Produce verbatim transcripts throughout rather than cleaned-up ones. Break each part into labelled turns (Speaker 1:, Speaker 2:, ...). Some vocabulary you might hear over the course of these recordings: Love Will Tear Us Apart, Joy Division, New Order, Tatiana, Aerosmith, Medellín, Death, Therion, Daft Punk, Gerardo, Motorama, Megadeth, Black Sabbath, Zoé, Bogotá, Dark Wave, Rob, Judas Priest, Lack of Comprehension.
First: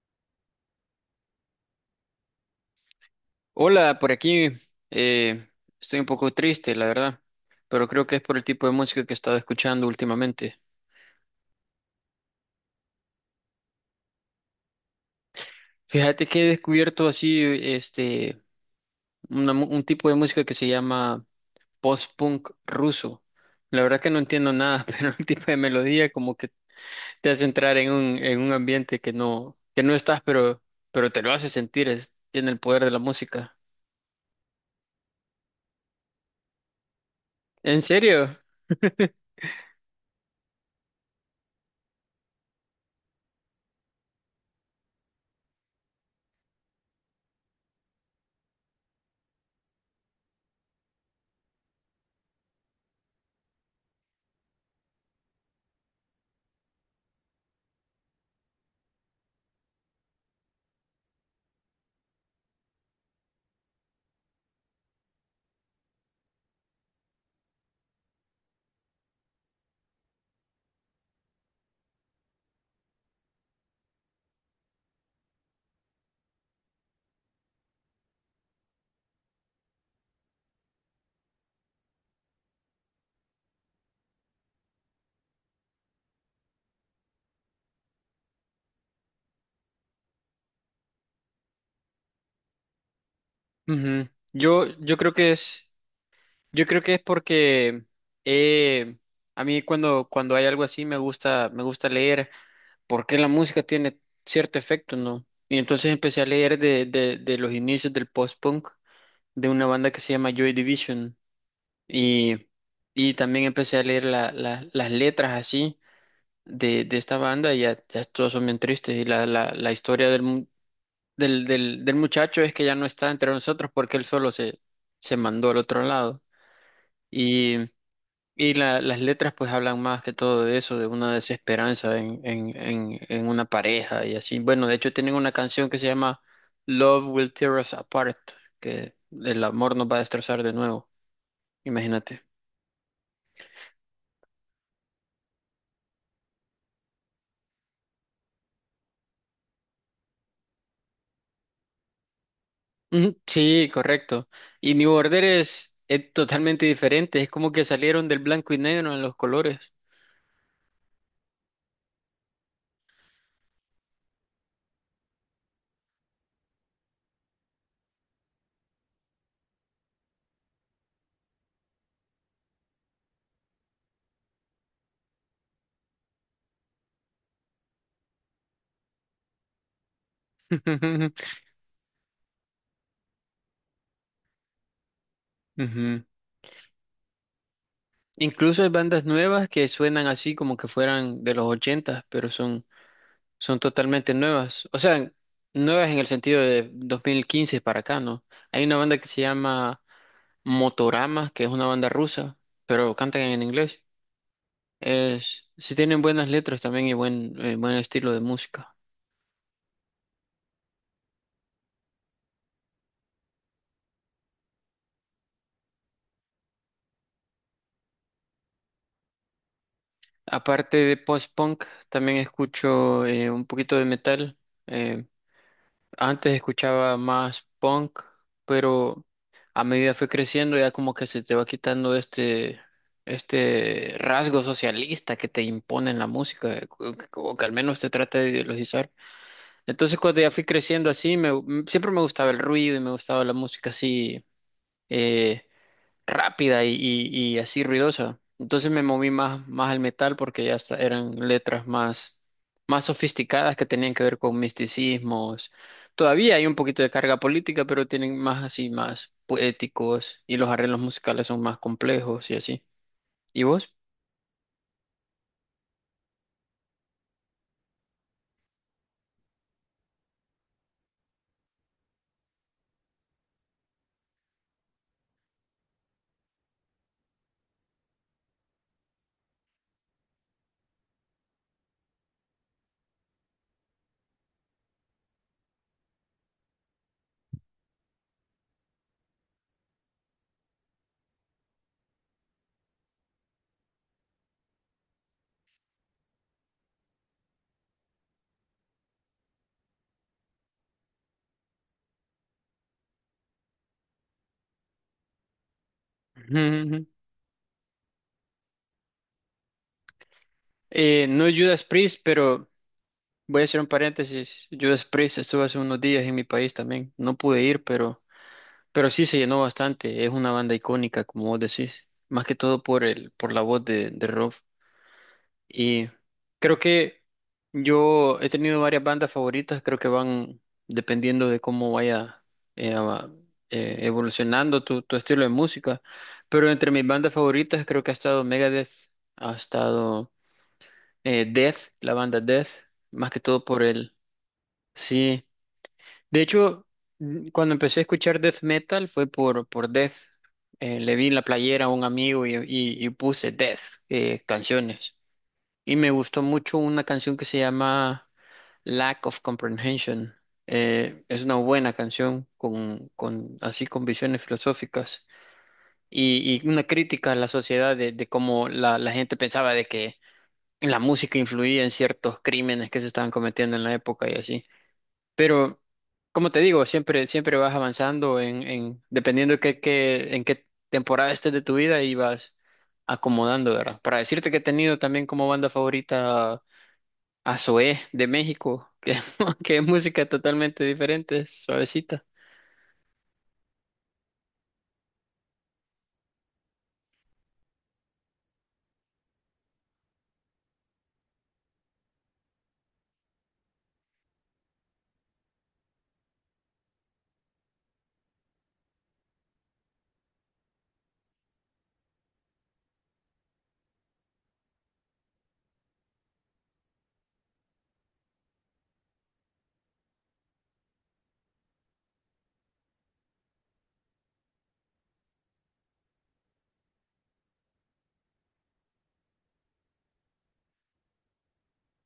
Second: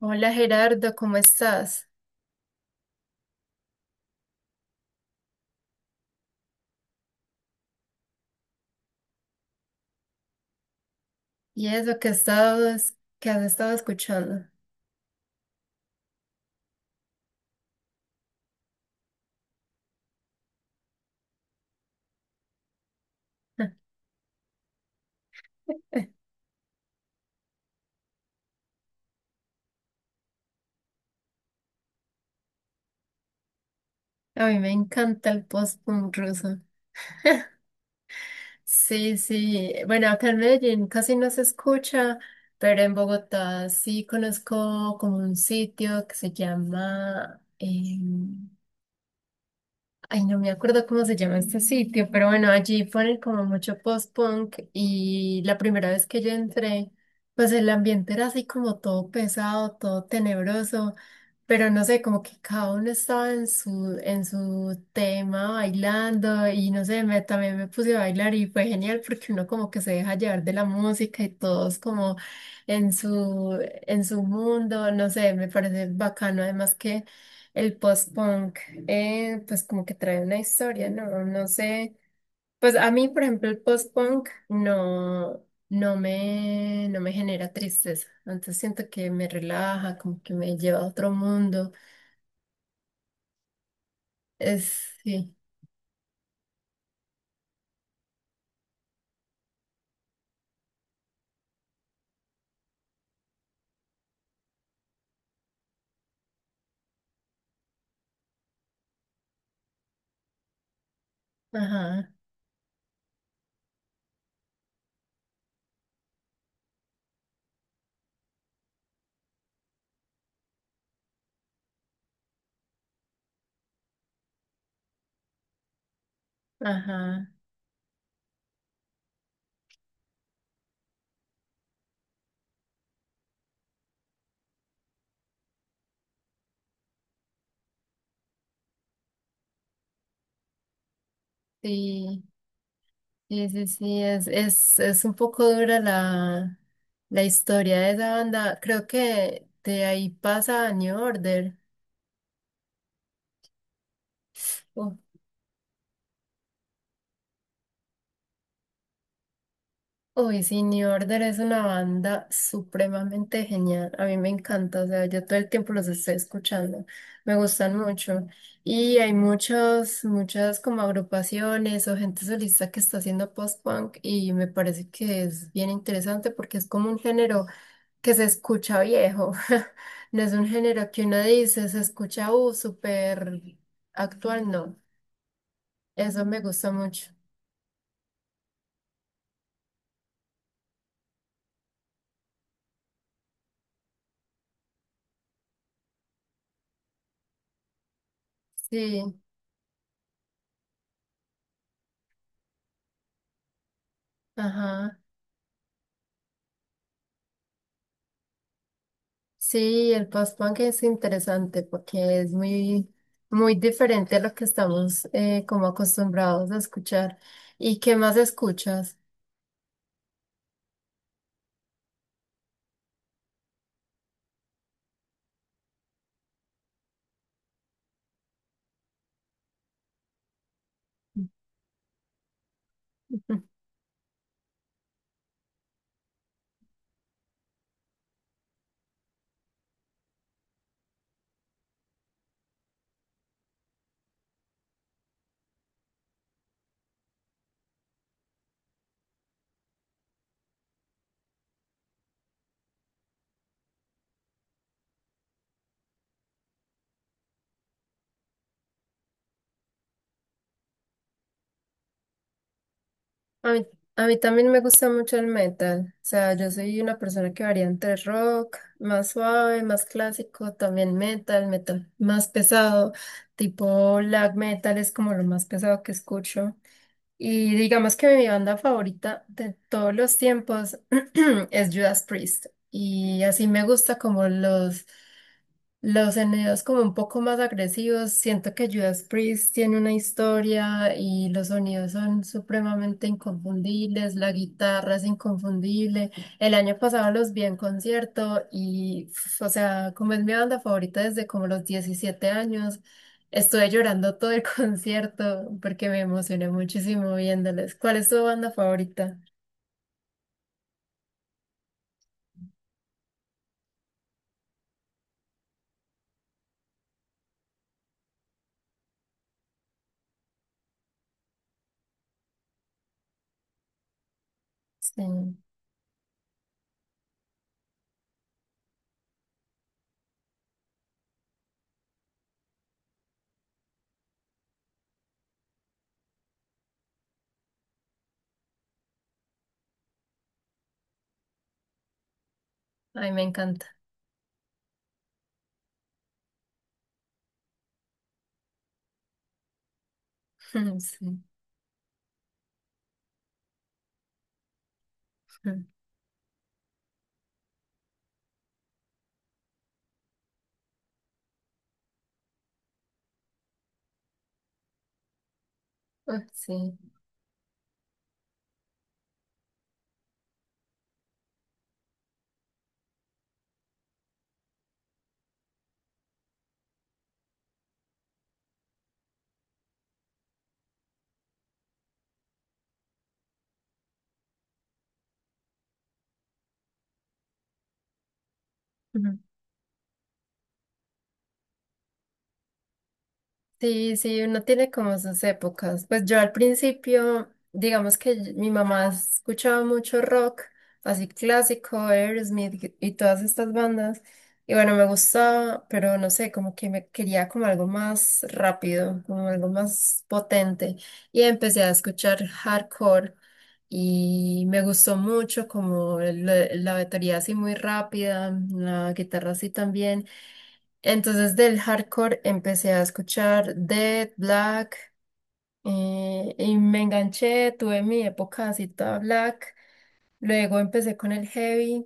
Speaker 1: Hola Gerardo, ¿cómo estás?
Speaker 2: Hola, por aquí, eh, estoy un poco triste, la verdad, pero creo que es por el tipo de música que he estado escuchando últimamente.
Speaker 1: ¿Y eso que estabas, que has estado escuchando?
Speaker 2: Fíjate que he descubierto así, este, una mu- un tipo de música que se llama post-punk ruso. La verdad que no entiendo nada, pero el tipo de melodía como que te hace entrar en un, en un ambiente que no, que no estás, pero, pero te lo hace sentir, es- tiene el poder de la música.
Speaker 1: A mí me encanta el post-punk ruso.
Speaker 2: ¿En serio?
Speaker 1: Sí, sí. Bueno, acá en Medellín casi no se escucha, pero en Bogotá sí conozco como un sitio que se llama em, ay, no me acuerdo cómo se llama este sitio, pero bueno, allí ponen como mucho post-punk y la primera vez que yo entré, pues el ambiente era así como todo pesado, todo tenebroso, pero no sé, como que cada uno estaba en su, en su tema bailando y no sé, me, también me puse a bailar y fue genial porque uno como que se deja llevar de la música y todos como en su, en su mundo, no sé, me parece bacano además que... El post-punk eh, pues como que trae una historia, ¿no? No sé, pues a mí, por ejemplo, el post-punk no, no me, no me genera tristeza, entonces siento que me relaja, como que me lleva a otro mundo,
Speaker 2: Ujú. Yo,
Speaker 1: es,
Speaker 2: yo creo que
Speaker 1: sí,
Speaker 2: es Yo creo que es porque eh, a mí cuando, cuando hay algo así me gusta, me gusta leer porque la música tiene cierto efecto, ¿no? Y entonces empecé a leer de, de, de los inicios del post-punk de una banda que se llama Joy Division
Speaker 1: ajá,
Speaker 2: y, y también empecé a leer la- la- las letras así de, de esta banda y ya, ya todas son bien tristes y la, la, la historia del, mu- del, del, del muchacho es que ya no está entre nosotros porque él solo se, se mandó al otro lado.
Speaker 1: ajá,
Speaker 2: Y la- las letras pues hablan más que todo de eso, de una desesperanza en, en, en, en una pareja y así. Bueno, de hecho tienen una canción que se llama Love Will Tear Us Apart, que el amor nos va a destrozar de nuevo,
Speaker 1: sí,
Speaker 2: imagínate.
Speaker 1: sí, sí, sí, es, es, es un poco dura la, la historia de esa banda, creo que de ahí pasa a New Order.
Speaker 2: Ujú. Sí, correcto. Y New
Speaker 1: Uf,
Speaker 2: Order es, es totalmente diferente, es como que salieron del blanco y negro en los colores.
Speaker 1: uy, sí, New Order es una banda supremamente genial. A mí me encanta, o sea, yo todo el tiempo los estoy escuchando. Me gustan mucho. Y hay muchas, muchas como agrupaciones o gente solista que está haciendo post-punk y me parece que es bien interesante porque es como un género que se escucha viejo. No es un género que uno dice, se escucha, uh, súper actual, no.
Speaker 2: Ujú.
Speaker 1: Eso me gusta mucho.
Speaker 2: Incluso hay bandas nuevas que suenan así como que fueran de los ochentas, pero son Son totalmente nuevas. O sea, nuevas en el sentido de dos mil quince para acá, ¿no? Hay una banda que
Speaker 1: Sí,
Speaker 2: se llama Motorama, que es una banda rusa, pero cantan en inglés.
Speaker 1: ajá.
Speaker 2: Es, sí tienen buenas letras también y buen, eh, buen estilo de música.
Speaker 1: Sí, el post-punk es interesante porque es muy, muy diferente a lo que estamos eh, como acostumbrados a escuchar. ¿Y qué más escuchas?
Speaker 2: Aparte de post-punk, también escucho eh, un poquito de metal. Eh, Antes escuchaba más punk, pero a medida fue creciendo ya como que se te va quitando este, este rasgo socialista que te impone en la música, o que o que al menos te trata de ideologizar. Entonces cuando ya fui creciendo así, me, siempre me gustaba el ruido y me gustaba la música así, eh, rápida y, y- y así ruidosa. Entonces me moví más, más al metal porque ya hasta eran letras más, más sofisticadas que tenían que ver con misticismos. Todavía hay un poquito de carga política, pero tienen más así, más poéticos y los arreglos musicales son más complejos y así. ¿Y
Speaker 1: A mí,
Speaker 2: vos?
Speaker 1: a mí también me gusta mucho el metal. O sea, yo soy una persona que varía entre rock, más suave, más clásico, también metal, metal más pesado, tipo black metal es como lo más pesado que escucho. Y digamos que mi banda favorita de todos los tiempos es Judas Priest. Y así me gusta como los los sonidos como un poco más agresivos, siento que Judas Priest tiene una historia y los sonidos son supremamente inconfundibles, la guitarra es inconfundible. El año pasado los vi en concierto y, pf, o sea, como es mi banda favorita desde como los diecisiete años, estuve llorando todo el concierto porque me
Speaker 2: Ujú,
Speaker 1: emocioné
Speaker 2: ujú.
Speaker 1: muchísimo viéndoles. ¿Cuál es tu banda favorita?
Speaker 2: Eh, no es Judas Priest, pero voy a hacer un paréntesis. Judas Priest estuvo hace unos días en mi país también. No pude ir, pero... Pero sí se llenó bastante, es una banda icónica, como vos decís, más que todo por el, por la voz de, de Rob.
Speaker 1: Sí,
Speaker 2: Y creo que yo he tenido varias bandas favoritas, creo que van dependiendo de cómo vaya eh, a- eh, evolucionando tu, tu estilo de música. Pero entre mis bandas favoritas creo que ha estado Megadeth, ha estado eh, Death, la banda Death, más
Speaker 1: ay,
Speaker 2: que
Speaker 1: me
Speaker 2: todo por
Speaker 1: encanta.
Speaker 2: el, sí. De hecho, mm, cuando empecé a escuchar death metal fue por, por Death. Eh, le vi en
Speaker 1: Sí,
Speaker 2: la playera a un amigo y, y- y puse Death, eh, canciones. Y me gustó mucho una canción que se llama Lack of Comprehension. Eh, es una buena canción con, con así con visiones filosóficas
Speaker 1: ah,
Speaker 2: y, y una
Speaker 1: sí.
Speaker 2: crítica a la sociedad de, de cómo la, la gente pensaba de que la música influía en ciertos crímenes que se estaban cometiendo en la época y así. Pero, como te digo, siempre, siempre vas avanzando en, en, dependiendo de qué, qué- en qué temporada estés de tu vida y vas acomodando, ¿verdad? Para decirte que he tenido también como banda favorita a Zoé de México, que, que es música totalmente diferente, es suavecita.
Speaker 1: Sí, sí, uno tiene como sus épocas. Pues yo al principio, digamos que y- mi mamá escuchaba mucho rock, así clásico, Aerosmith y todas estas bandas. Y bueno, me gustaba, pero no sé, como que me quería como algo más rápido, como algo más potente. Y empecé a escuchar hardcore y me gustó mucho como el- la batería así muy rápida, la guitarra así también. Entonces del hardcore empecé a escuchar Dead, Black, eh, y me enganché, tuve mi época así toda Black, luego empecé con el heavy,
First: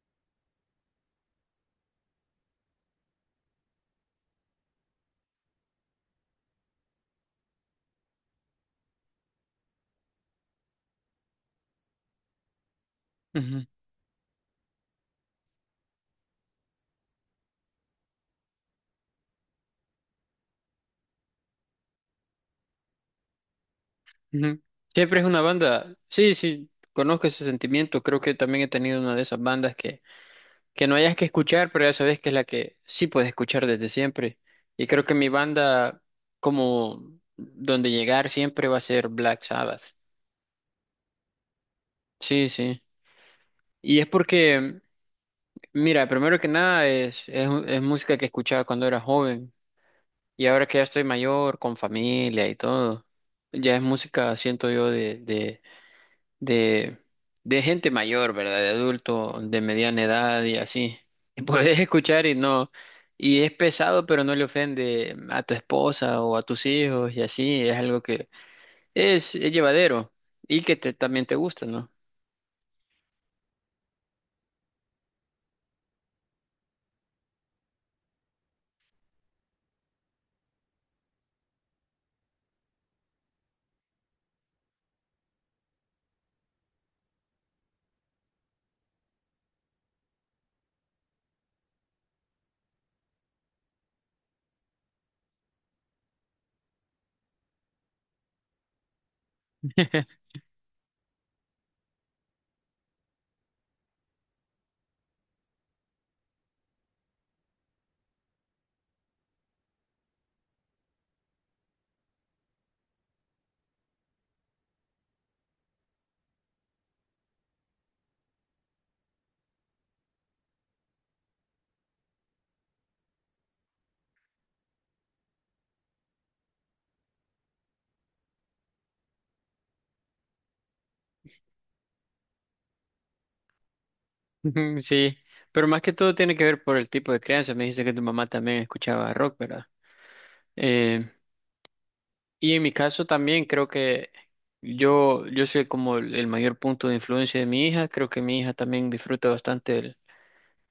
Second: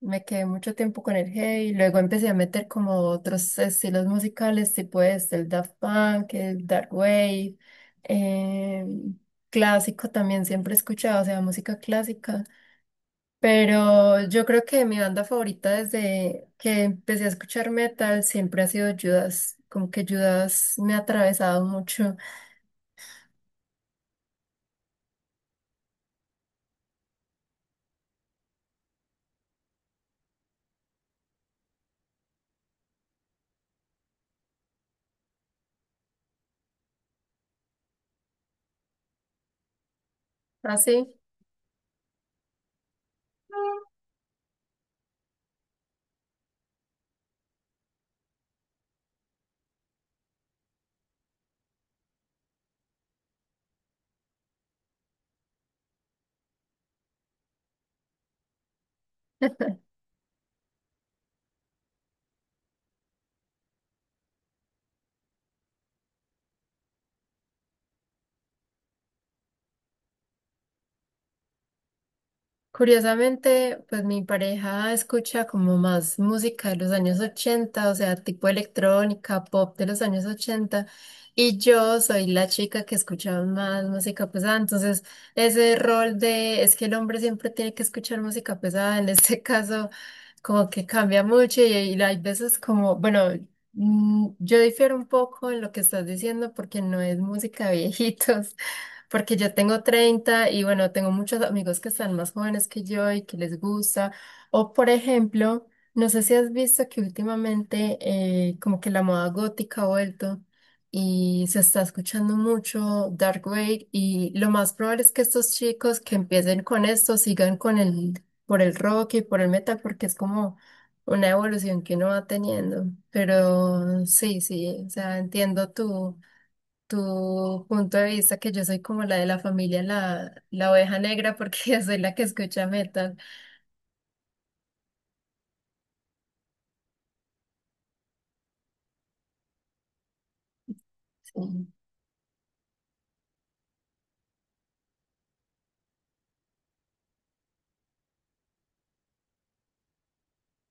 Speaker 1: me quedé mucho tiempo con el heavy, luego empecé a meter como otros estilos musicales, tipo este, el Daft Punk, el Dark Wave, eh, clásico también siempre he escuchado, o sea, música clásica.
Speaker 2: Ujú,
Speaker 1: Pero yo creo que mi banda favorita desde que empecé a escuchar metal siempre ha sido Judas. Como que Judas me ha atravesado mucho.
Speaker 2: ujú. Siempre es una banda, sí, sí, conozco ese sentimiento, creo que también he tenido una de esas bandas que no hayas que escuchar, pero ya sabes que es la que sí puedes escuchar desde siempre. Y creo que mi banda, como donde llegar siempre va a ser Black Sabbath.
Speaker 1: Así.
Speaker 2: Sí, sí. Y es porque, mira, primero que nada es, es, es música que escuchaba cuando era joven. Y ahora que ya estoy mayor, con familia y todo, ya es música, siento yo, de, de de, de gente mayor, ¿verdad? De adulto, de mediana edad y así. Y puedes escuchar y no, y es pesado, pero no le ofende a tu esposa o a tus hijos y así. Es algo que es, es llevadero y que te, también te gusta, ¿no?
Speaker 1: Curiosamente, pues mi pareja escucha como más música de los años ochenta, o sea, tipo electrónica, pop de los años ochenta, y yo soy la chica que escucha más música pesada, entonces ese rol de es que el hombre siempre tiene que escuchar música pesada, en este caso como que cambia mucho y, y hay veces como, bueno, mm, yo difiero un poco en lo que estás diciendo porque no es música de viejitos porque yo tengo treinta y bueno, tengo muchos amigos que están más jóvenes que yo y que les gusta. O por ejemplo, no sé si has visto que últimamente eh, como que la moda gótica ha vuelto y se está escuchando mucho Dark Wave y lo más probable es que estos chicos que empiecen con esto sigan con el, por el rock y por el metal porque es como una evolución que uno va teniendo. Pero sí, sí, o sea, entiendo tú tu punto de vista que yo soy como la de la familia, la, la oveja negra, porque yo soy la que escucha metal.
Speaker 2: Ujú. Sí, pero más que todo tiene que ver por el tipo de crianza. Me dice que tu mamá también escuchaba rock, ¿verdad? Eh,
Speaker 1: Sí.
Speaker 2: y en mi caso también creo que yo, yo soy como el el mayor punto de influencia de mi hija. Creo que mi hija también disfruta bastante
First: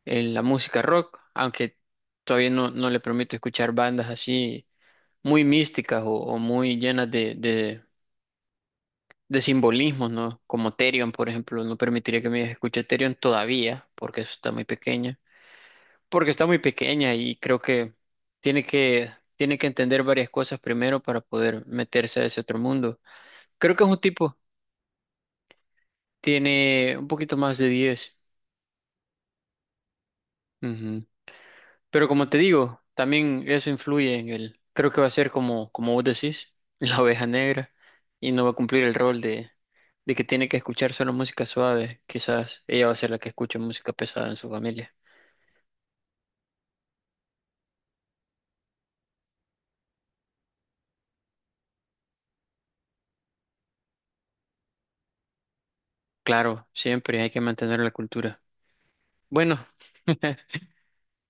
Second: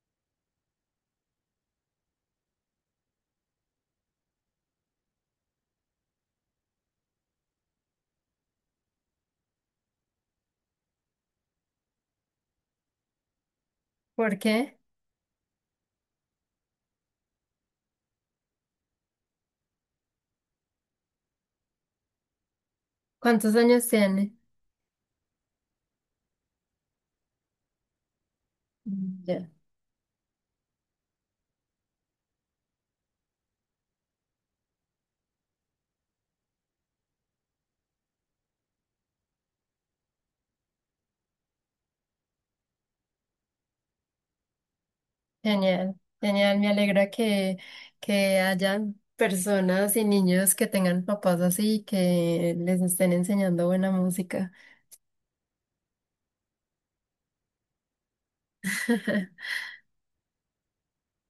Speaker 2: en la música rock, aunque todavía no, no le permito escuchar bandas así muy místicas o, o muy llenas de, de, de simbolismos, ¿no? Como Therion, por ejemplo, no permitiría que mi hija escuche Therion todavía, porque eso
Speaker 1: ¿Por
Speaker 2: está muy
Speaker 1: qué?
Speaker 2: pequeña, porque está muy pequeña y creo que tiene que, tiene que entender varias cosas primero para poder meterse a ese otro mundo.
Speaker 1: ¿Cuántos
Speaker 2: Creo que
Speaker 1: años
Speaker 2: es un
Speaker 1: tiene?
Speaker 2: tipo, tiene un poquito más de diez.
Speaker 1: Mm, ya.
Speaker 2: Pero como te digo, también eso influye en el, creo que va a ser como, como vos decís, la oveja negra y no va a cumplir el rol de, de que tiene que escuchar solo música suave. Quizás ella va a ser la que escuche música pesada en su familia.
Speaker 1: Genial, genial. Me alegra que, que hayan personas y niños que tengan papás así y que les estén enseñando buena música.
Speaker 2: Claro, siempre hay que mantener la cultura. Bueno,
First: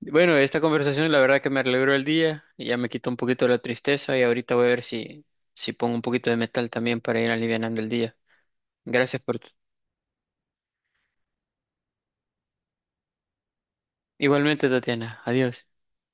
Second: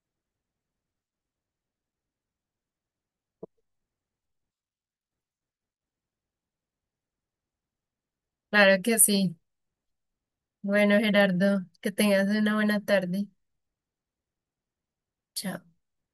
Speaker 2: bueno, esta conversación la verdad que me alegró el día, y ya me quitó un poquito la tristeza y ahorita voy a ver si, si pongo un poquito de metal también para ir alivianando el día.
Speaker 1: Claro que
Speaker 2: Gracias
Speaker 1: sí.
Speaker 2: por... tu...
Speaker 1: Bueno, Gerardo, que tengas una buena tarde.
Speaker 2: Igualmente, Tatiana.
Speaker 1: Chao.
Speaker 2: Adiós.